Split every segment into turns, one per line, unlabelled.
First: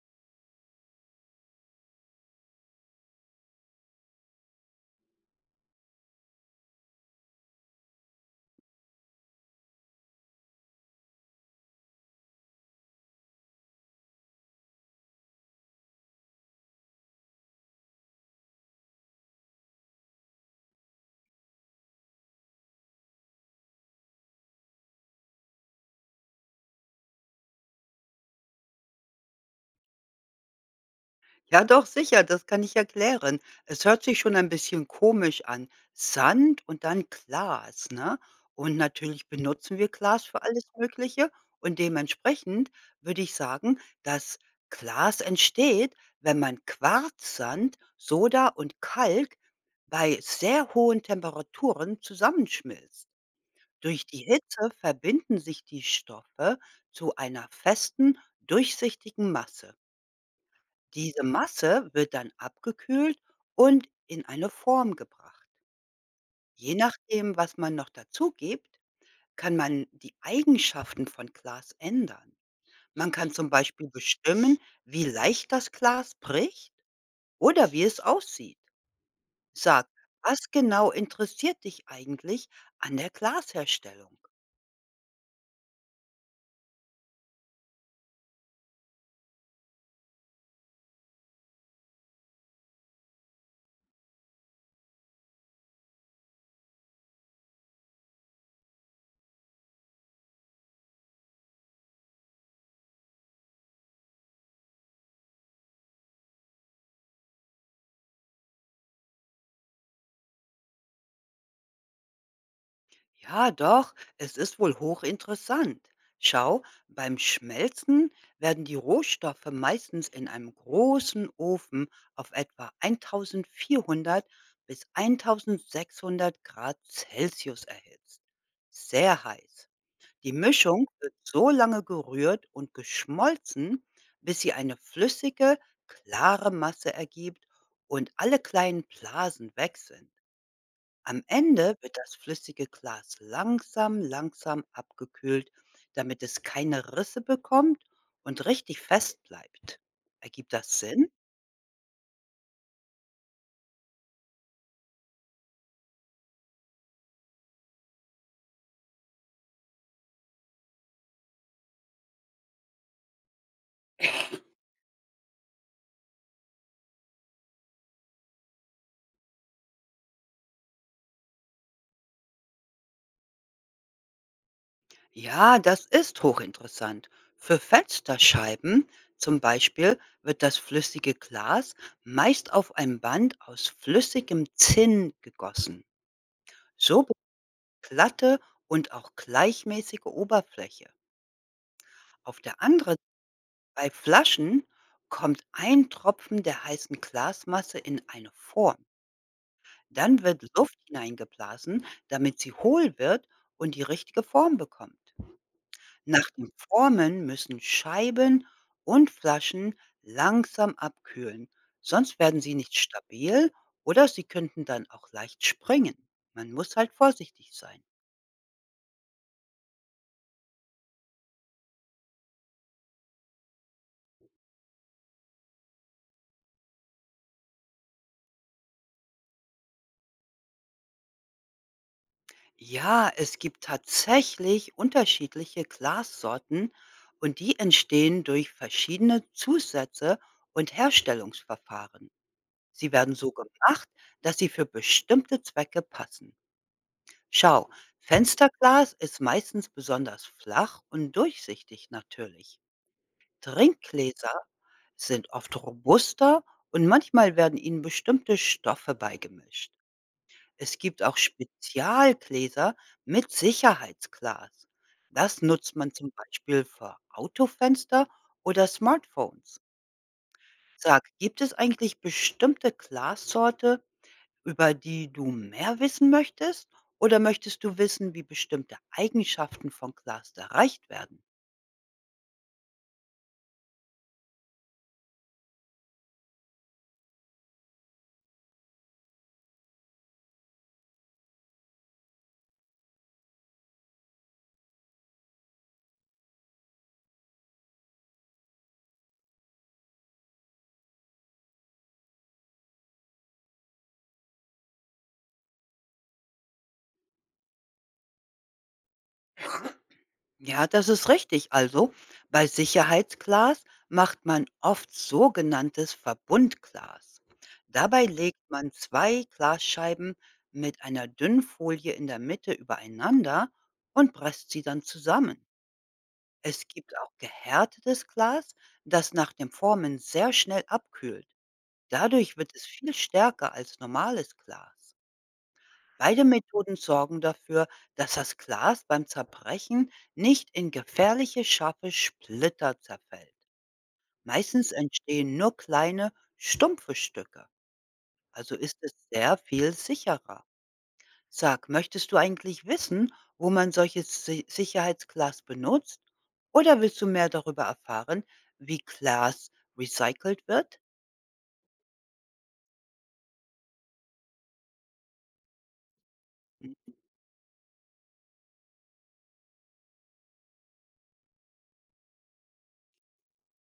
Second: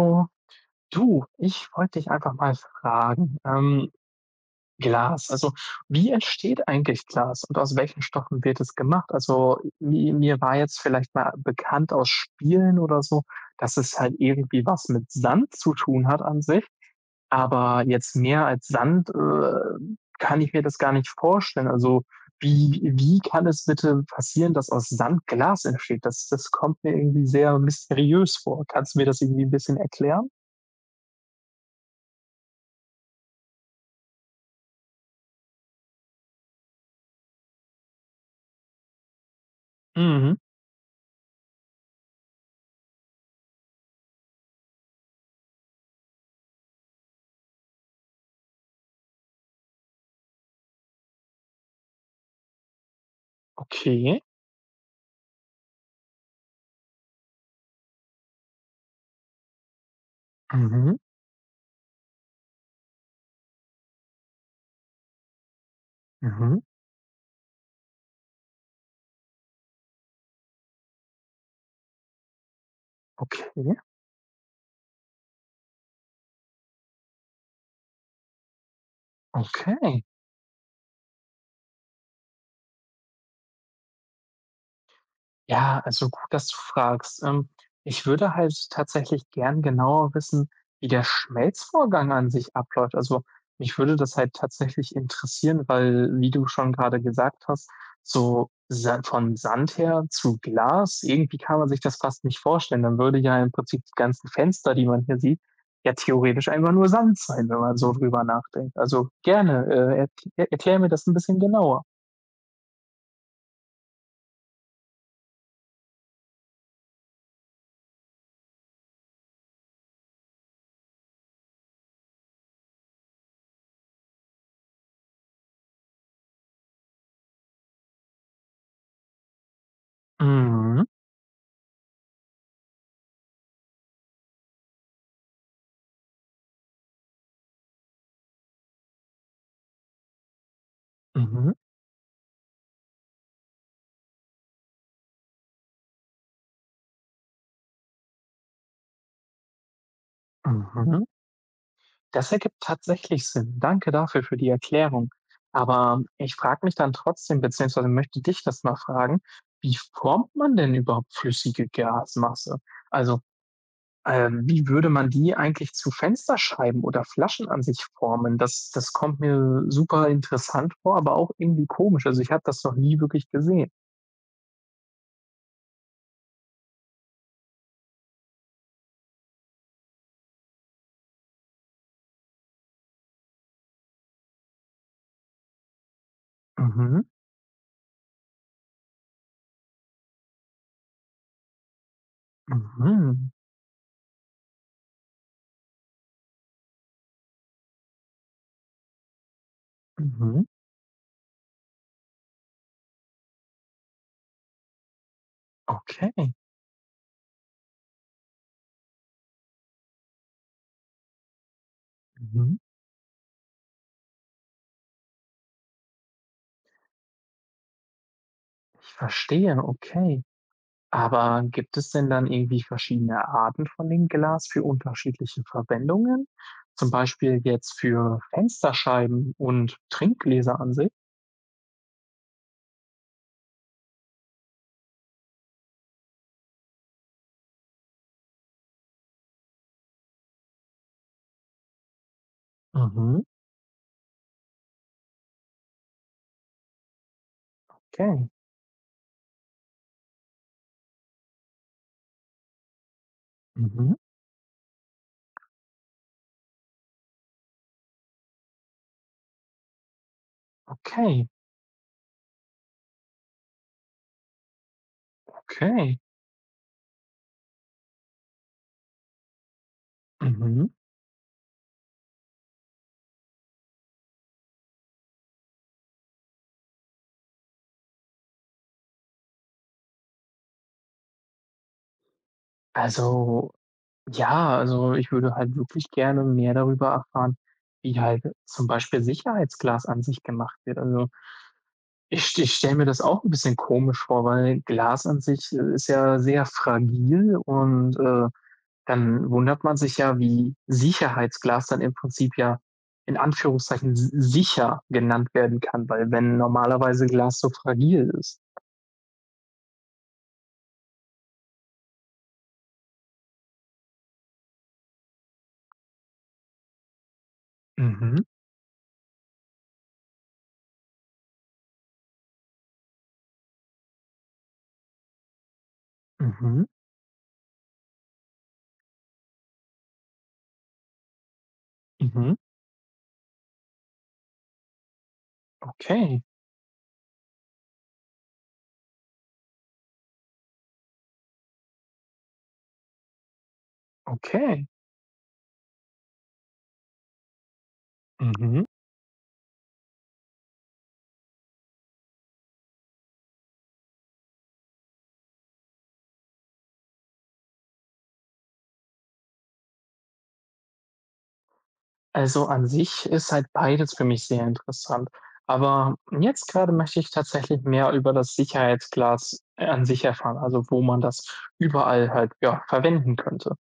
Oh, du, ich wollte dich einfach mal fragen, Glas, also wie entsteht eigentlich Glas und aus welchen Stoffen wird es gemacht? Also mi mir war jetzt vielleicht mal bekannt aus Spielen oder so, dass es halt irgendwie was mit Sand zu tun hat an sich, aber jetzt mehr als Sand, kann ich mir das gar nicht vorstellen. Also wie kann es bitte passieren, dass aus Sand Glas entsteht? Das kommt mir irgendwie sehr mysteriös vor. Kannst du mir das irgendwie ein bisschen erklären?
Ja, doch, sicher, das kann ich erklären. Es hört sich schon ein bisschen komisch an. Sand und dann Glas, ne? Und natürlich benutzen wir Glas
Mhm.
für alles Mögliche und dementsprechend würde ich sagen, dass Glas entsteht, wenn man Quarzsand, Soda und Kalk bei sehr hohen Temperaturen zusammenschmilzt. Durch die
Okay.
Hitze verbinden sich die Stoffe zu einer festen, durchsichtigen Masse.
Mhm.
Diese Masse wird dann abgekühlt und in eine Form gebracht.
Mhm.
Je nachdem, was man noch dazu gibt, kann man die Eigenschaften von Glas ändern. Man kann
Okay,
zum Beispiel bestimmen, wie leicht das Glas bricht oder wie es aussieht. Sag,
okay.
was genau interessiert dich eigentlich an der Glasherstellung?
Ja, also gut, dass du fragst. Ich würde halt tatsächlich gern genauer wissen, wie der Schmelzvorgang an sich abläuft. Also, mich würde das halt tatsächlich interessieren, weil, wie du schon gerade gesagt hast, so Sa von Sand her zu Glas, irgendwie kann man sich das fast nicht vorstellen. Dann würde ja im Prinzip die ganzen Fenster, die man hier sieht, ja theoretisch einfach nur Sand sein, wenn man so drüber nachdenkt. Also, gerne, erkläre mir das ein bisschen genauer.
Ja, doch, es ist wohl hochinteressant. Schau, beim Schmelzen werden die Rohstoffe meistens in einem großen Ofen auf etwa 1400 bis 1600 Grad Celsius erhitzt. Sehr heiß. Die
Mhm,
Mischung wird so lange gerührt und geschmolzen, bis sie eine flüssige, klare Masse ergibt und alle kleinen Blasen weg sind. Am
mhm,
Ende wird das flüssige Glas langsam, langsam abgekühlt, damit es keine Risse bekommt und richtig fest bleibt. Ergibt das
mhm.
Sinn?
Das ergibt tatsächlich Sinn. Danke dafür für die Erklärung. Aber ich frage mich dann trotzdem, beziehungsweise möchte dich das mal fragen, wie formt man denn überhaupt flüssige Gasmasse? Also, wie würde man die eigentlich zu Fensterscheiben oder Flaschen an sich formen? Das, das kommt mir super interessant vor, aber auch irgendwie komisch. Also, ich habe das noch nie wirklich gesehen.
Ja, das ist hochinteressant. Für Fensterscheiben zum Beispiel wird das flüssige Glas meist auf ein Band aus flüssigem Zinn gegossen.
Mhm,
So be- glatte und auch gleichmäßige Oberfläche. Auf der anderen
mhm,
Bei Flaschen kommt ein Tropfen der heißen Glasmasse in eine Form. Dann
mhm.
wird Luft hineingeblasen, damit sie hohl wird und die richtige Form bekommt. Nach
Okay.
dem Formen müssen Scheiben und Flaschen langsam abkühlen, sonst werden sie
Mhm.
nicht stabil oder sie könnten dann auch leicht springen. Man muss halt vorsichtig sein.
Ich verstehe, okay. Aber gibt es denn dann irgendwie verschiedene Arten von dem Glas für unterschiedliche Verwendungen? Zum Beispiel jetzt für Fensterscheiben und Trinkgläser an sich?
Ja, es gibt tatsächlich unterschiedliche Glassorten und die entstehen durch verschiedene Zusätze und Herstellungsverfahren. Sie werden
Mhm.
so gemacht, dass sie für bestimmte Zwecke passen. Schau,
Okay.
Fensterglas ist meistens besonders flach und durchsichtig natürlich.
Mhm.
Trinkgläser sind oft robuster und manchmal werden ihnen bestimmte Stoffe beigemischt. Es gibt auch
Okay.
Spezialgläser mit Sicherheitsglas. Das nutzt man
Okay.
zum Beispiel für Autofenster oder Smartphones.
Mhm.
Sag, gibt es eigentlich bestimmte Glassorte, über die du mehr wissen möchtest? Oder möchtest du wissen, wie bestimmte Eigenschaften von Glas erreicht werden?
Also, ja, also ich würde halt wirklich gerne mehr darüber erfahren, wie halt zum Beispiel Sicherheitsglas an sich gemacht wird. Also ich, ich stelle mir das auch ein bisschen komisch vor, weil Glas an sich ist ja sehr fragil und dann wundert man sich ja, wie Sicherheitsglas dann im Prinzip ja in Anführungszeichen sicher genannt werden kann, weil wenn normalerweise Glas so fragil ist.
Ja, das ist richtig. Also bei Sicherheitsglas macht man oft sogenanntes Verbundglas. Dabei
Mhm,
legt man zwei Glasscheiben mit einer dünnen Folie in der Mitte übereinander und presst sie dann zusammen.
mhm,
Es gibt auch gehärtetes Glas, das nach dem Formen sehr schnell abkühlt.
mhm.
Dadurch wird es viel stärker als normales Glas.
Okay,
Beide Methoden sorgen dafür, dass das Glas beim Zerbrechen nicht in gefährliche scharfe Splitter zerfällt.
okay.
Meistens entstehen nur kleine, stumpfe Stücke, also
Mhm.
ist es sehr viel sicherer. Sag, möchtest du eigentlich wissen, wo man solches Sicherheitsglas benutzt? Oder willst du mehr darüber erfahren, wie Glas recycelt wird?
Also an sich ist halt beides für mich sehr interessant. Aber jetzt gerade möchte ich tatsächlich mehr über das Sicherheitsglas an sich erfahren, also wo man das überall halt ja verwenden könnte.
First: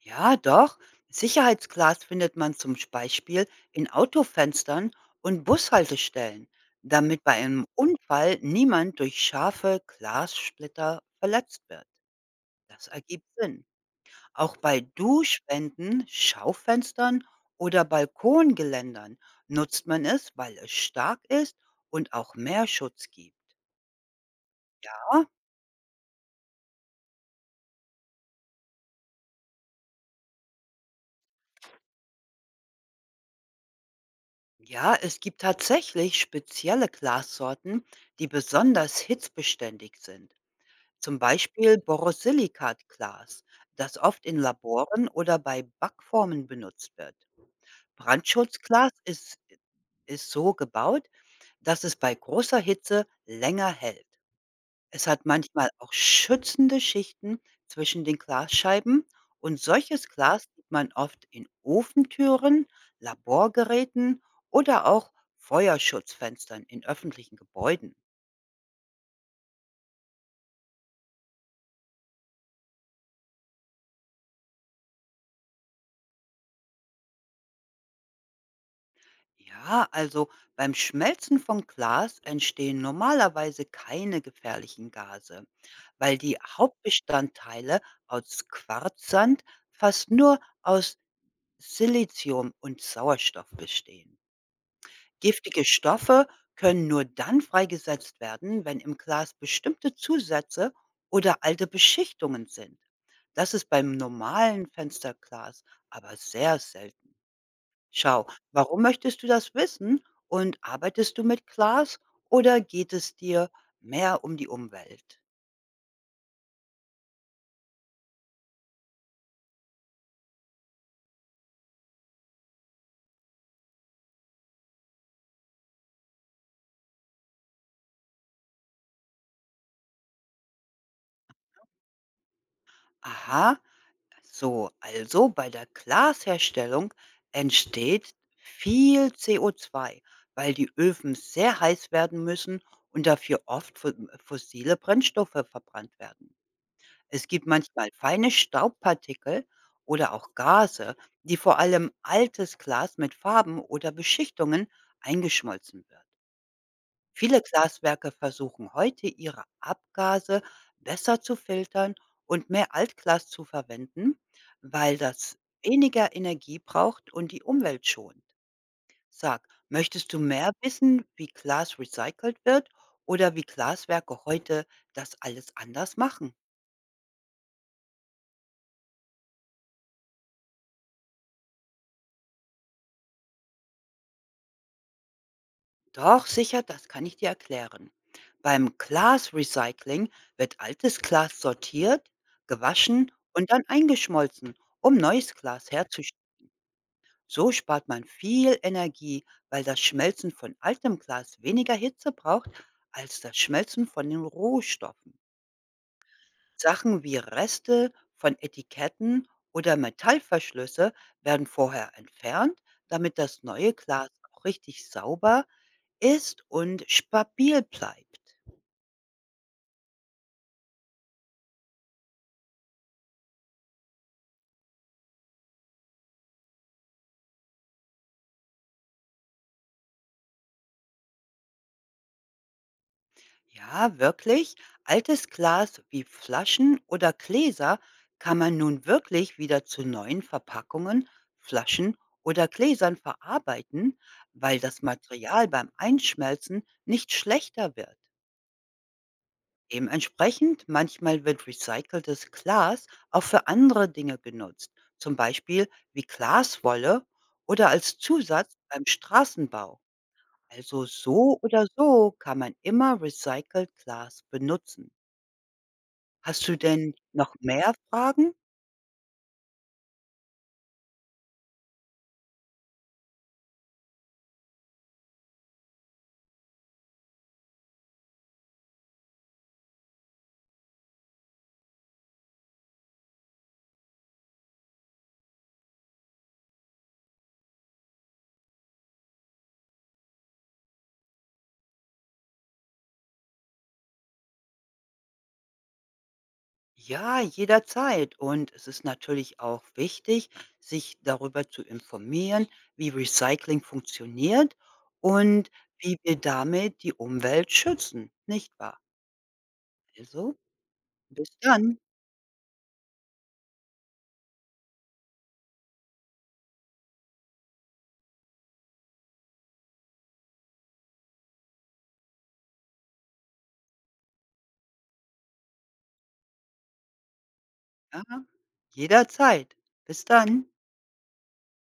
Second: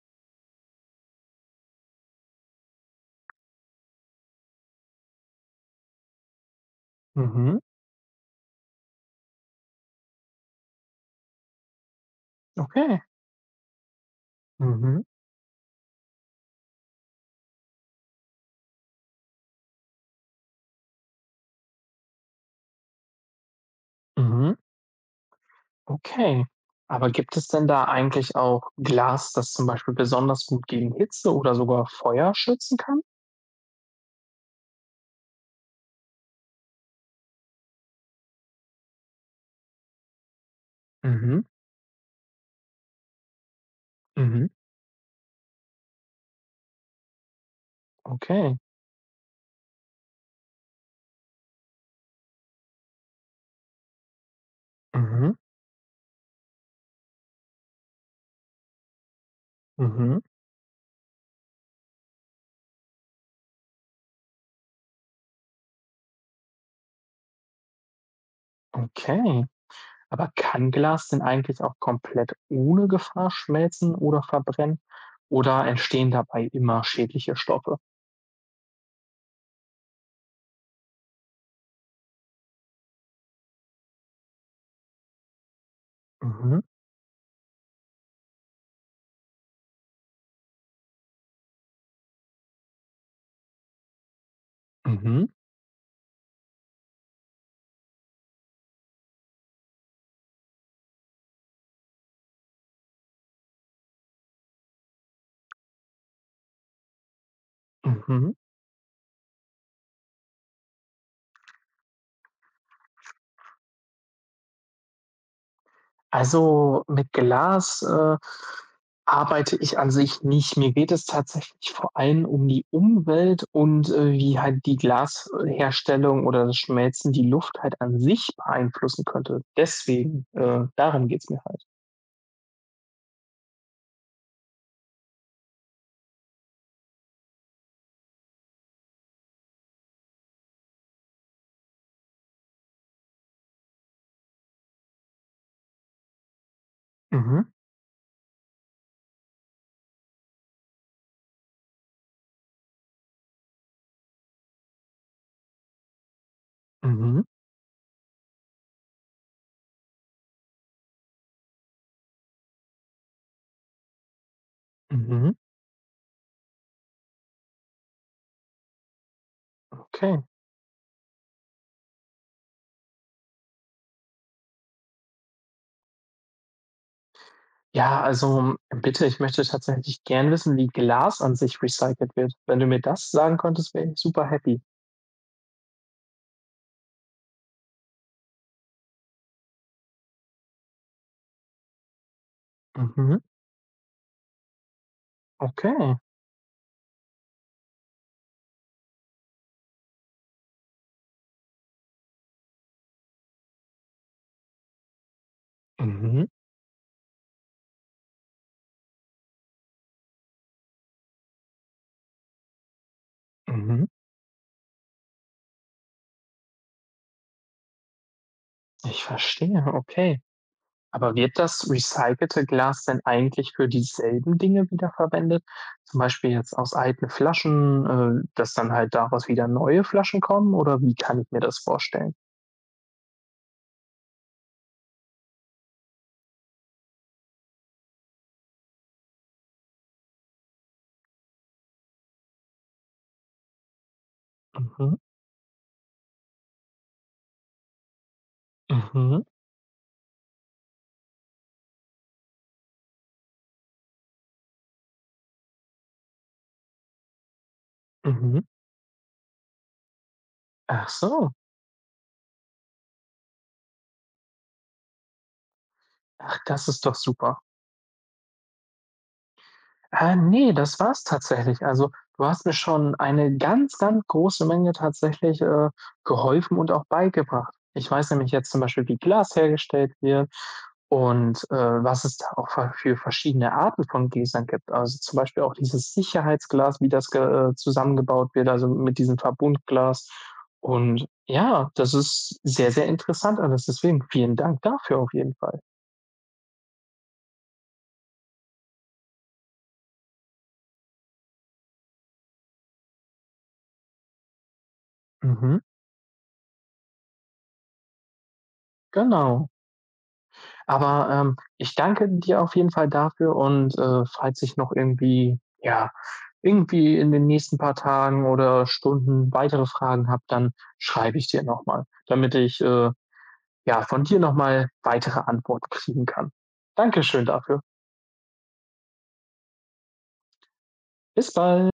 Ja, doch. Sicherheitsglas findet man zum Beispiel in Autofenstern und Bushaltestellen, damit bei
Mhm,
einem Unfall niemand durch scharfe Glassplitter verletzt wird. Das
okay.
ergibt Sinn. Auch bei
Mhm,
Duschwänden, Schaufenstern oder Balkongeländern nutzt man es, weil es stark ist und auch mehr Schutz gibt.
mhm.
Aber
Okay. Aber gibt es denn da eigentlich auch Glas, das zum Beispiel besonders gut gegen Hitze oder sogar Feuer schützen kann?
ja, es gibt tatsächlich spezielle Glassorten, die besonders hitzbeständig sind. Zum
Mhm,
Beispiel Borosilikatglas, das oft in
mhm,
Laboren oder bei Backformen benutzt wird.
okay.
Brandschutzglas ist so gebaut, dass es bei großer Hitze länger hält. Es hat
Mhm,
manchmal auch schützende Schichten zwischen den Glasscheiben und solches
mhm,
Glas sieht man oft in Ofentüren, Laborgeräten oder auch Feuerschutzfenstern in öffentlichen Gebäuden.
okay. Aber kann Glas denn eigentlich auch komplett ohne Gefahr schmelzen oder verbrennen? Oder entstehen dabei immer schädliche Stoffe?
Ja, also beim Schmelzen von Glas entstehen normalerweise keine gefährlichen Gase, weil die
Mhm,
Hauptbestandteile aus Quarzsand fast nur aus Silizium und Sauerstoff bestehen.
mhm,
Giftige Stoffe können nur dann freigesetzt werden, wenn im Glas bestimmte Zusätze oder alte Beschichtungen sind. Das ist beim normalen Fensterglas aber sehr selten. Schau,
mhm.
warum möchtest du das wissen und arbeitest du mit Glas oder geht es dir mehr um die Umwelt?
Also mit Glas arbeite ich an sich nicht. Mir geht es tatsächlich vor allem um die Umwelt und, wie halt die Glasherstellung oder das Schmelzen die Luft halt an sich beeinflussen könnte. Deswegen, darum geht's mir halt.
Aha, so, also bei der Glasherstellung entsteht viel CO2, weil die Öfen sehr heiß werden müssen und dafür oft fossile Brennstoffe verbrannt werden. Es
Mhm,
gibt manchmal feine Staubpartikel oder auch Gase, die vor allem altes Glas mit Farben oder Beschichtungen eingeschmolzen wird.
mhm,
Viele Glaswerke versuchen heute, ihre Abgase besser zu filtern und mehr Altglas zu verwenden, weil
mhm.
das weniger Energie braucht und die Umwelt schont. Sag, möchtest
Okay.
du mehr wissen, wie Glas recycelt wird oder wie Glaswerke heute das alles anders machen?
Ja, also, bitte, ich möchte tatsächlich gern wissen, wie Glas an sich recycelt wird. Wenn du mir das sagen könntest, wäre ich super happy.
Doch, sicher, das kann ich dir erklären. Beim Glasrecycling wird altes Glas sortiert, gewaschen
Mhm,
und dann eingeschmolzen, um neues Glas
okay.
herzustellen. So spart man viel Energie, weil das Schmelzen von altem Glas weniger Hitze braucht als das Schmelzen von den Rohstoffen.
Mhm,
Sachen wie Reste von Etiketten oder Metallverschlüsse werden vorher entfernt, damit das neue
mhm.
Glas auch richtig sauber ist und stabil bleibt.
Ich verstehe, okay. Aber wird das recycelte Glas denn eigentlich für dieselben Dinge wiederverwendet? Zum Beispiel jetzt aus alten Flaschen, dass dann halt daraus wieder neue Flaschen kommen oder wie kann ich mir das vorstellen?
Ja, wirklich. Altes Glas wie Flaschen oder Gläser kann man nun wirklich wieder zu neuen Verpackungen, Flaschen oder Gläsern verarbeiten, weil das
Mhm,
Material beim Einschmelzen nicht schlechter wird.
mhm,
Dementsprechend manchmal wird recyceltes Glas auch für andere Dinge genutzt, zum Beispiel wie Glaswolle oder als
mhm.
Zusatz beim Straßenbau. Also
Ach so.
so oder so kann man immer recycelt Glas benutzen.
Ach,
Hast du
das ist doch
denn noch
super.
mehr Fragen?
Ne, das war's tatsächlich. Also, du hast mir schon eine ganz, ganz große Menge tatsächlich, geholfen und auch beigebracht. Ich weiß nämlich jetzt zum Beispiel, wie Glas hergestellt wird und was es da auch ver für verschiedene Arten von Gläsern gibt. Also, zum Beispiel auch dieses Sicherheitsglas, wie das ge zusammengebaut wird, also mit diesem Verbundglas. Und ja, das ist sehr, sehr interessant alles. Deswegen vielen Dank dafür auf jeden Fall.
Ja, jederzeit. Und es ist natürlich auch wichtig, sich darüber zu informieren, wie Recycling funktioniert und
Mhm,
wie wir damit die Umwelt schützen, nicht wahr?
genau.
Also,
Aber,
bis
ich
dann.
danke dir auf jeden Fall dafür und, falls ich noch irgendwie ja, irgendwie in den nächsten paar Tagen oder Stunden weitere Fragen habe, dann schreibe ich dir nochmal, damit ich, ja, von dir nochmal weitere Antworten kriegen kann. Dankeschön dafür.
Ja, jederzeit. Bis dann.
Bis bald.